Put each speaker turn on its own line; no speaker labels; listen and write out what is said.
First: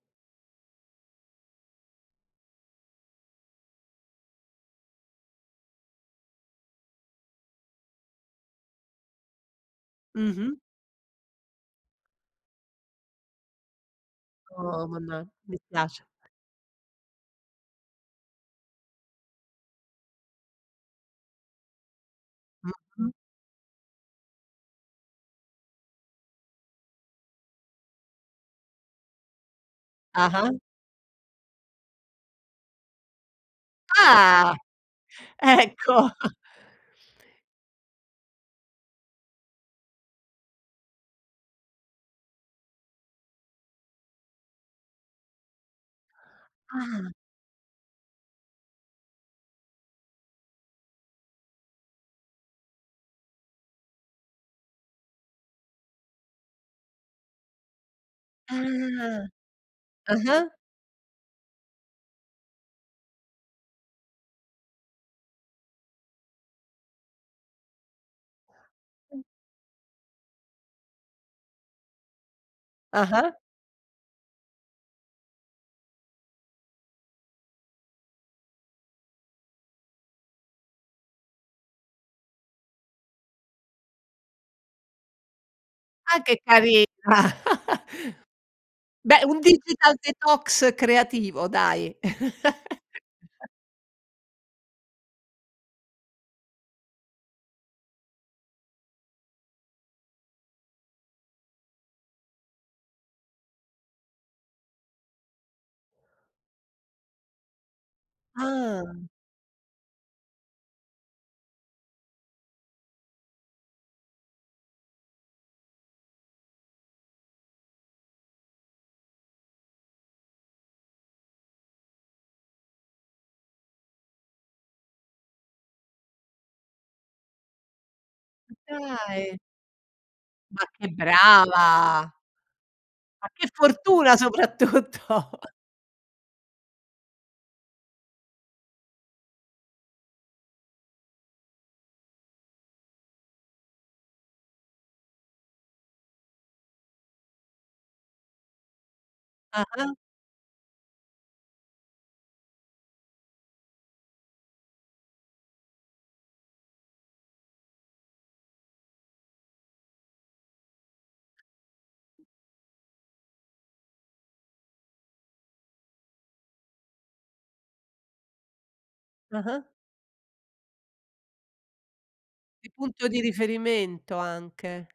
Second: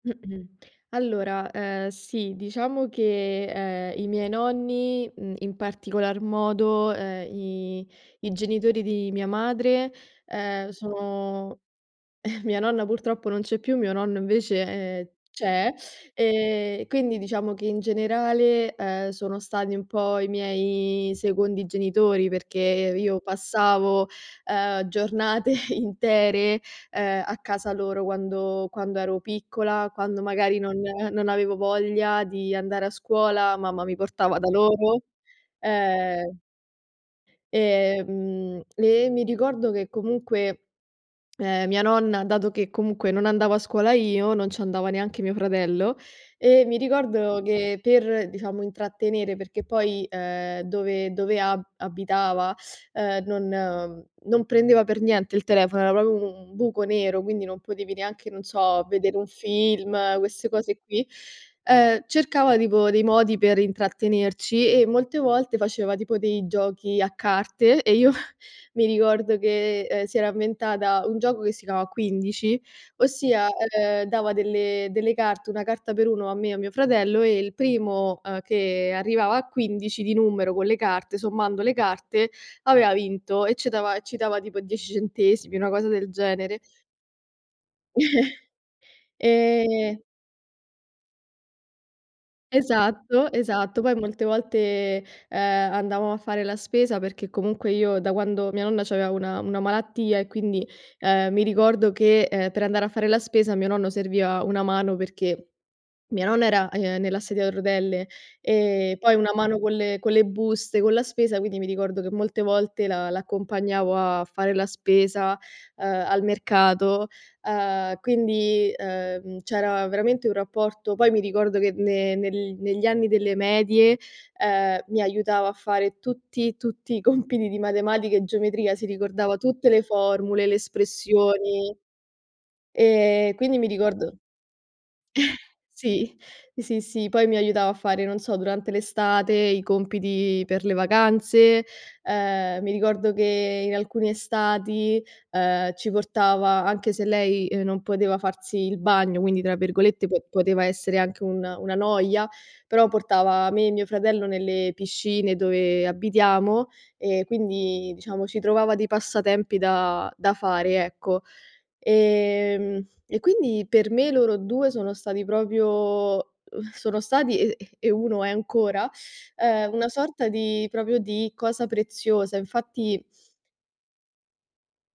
Allora, ehm, sì, diciamo che, ehm, i miei nonni, mhmm, in particolar modo, ehm, i i genitori di mia madre,
Mh-mh.
ehm, sono mia nonna purtroppo non c'è più, mio nonno invece,
Oh,
ehm,
manna mi
c'è,
spiace.
ehm, quindi diciamo che in generale, uhm, sono stati un po' i miei secondi genitori, perché
Mh-mh.
io passavo, ehm, giornate intere, ehm, a casa loro quando quando ero piccola, quando
Ah-ah.
magari non non avevo voglia di andare a scuola, mamma mi portava da
Ah!
loro,
Ecco.
ehm Ehm, e mi ricordo che comunque, ehm, mia nonna, dato che comunque non andavo a scuola io, non ci andava neanche mio fratello. E mi
Ah!
ricordo che per, diciamo, intrattenere, perché poi, ehm, dove dove a abitava, ehm, non non prendeva per niente il telefono, era proprio un buco nero, quindi non potevi neanche, non so, vedere
Ah!
un film,
Ah-ah.
queste cose qui, ehm, cercava tipo dei modi per intrattenerci, e molte volte faceva tipo dei giochi a carte e io, mi ricordo che, ehm, si era inventata un gioco che si chiamava 15,
Ah-ah.
ossia, ehm, dava delle delle carte, una carta per uno a me e a mio fratello e il primo, ehm, che arrivava a 15 di numero con le carte, sommando le carte, aveva vinto e ce dava e ci dava tipo 10 centesimi, una cosa del
Ah che
genere.
carina! Beh, un digital
Ehm.
detox creativo dai!
Esatto, esatto. Poi molte volte, ehm, andavamo a fare la spesa, perché comunque io da quando mia nonna c'aveva una una malattia e quindi, ehm, mi ricordo che, ehm, per andare a fare la spesa a mio nonno serviva una mano, perché mia nonna era, ehm, nella sedia a rotelle, ehm,
Ah!
poi una mano con le con le buste, con la spesa, quindi mi ricordo che molte volte l' a l'accompagnavo a fare la spesa, ehm, al mercato, uhm, quindi, ehm, c'era veramente un rapporto poi mi ricordo che ne nel negli anni delle medie, ehm, mi aiutava a fare tutti, tutti i compiti di matematica e geometria, si ricordava
Dai!
tutte le formule, le
Ma che
espressioni,
brava. Ma
ehm,
che
quindi mi ricordo
fortuna, soprattutto!
sì, sì, sì poi mi aiutava a fare, non so, durante l'estate i compiti per le vacanze, ehm, mi ricordo che in alcune estati, ehm, ci portava anche se lei, uhm, non poteva farsi il bagno, quindi tra
Ah-ah.
virgolette po poteva essere anche una una "noia", però portava me e mio fratello nelle piscine dove abitiamo. E quindi, diciamo, ci trovava dei passatempi da da fare, ecco, ehm, e quindi per me loro 2 sono stati proprio uhm, sono stati e e 1 è ancora,
Ah-ah.
ehm, una sorta di proprio di cosa preziosa.
Di
Infatti
punto di riferimento, anche.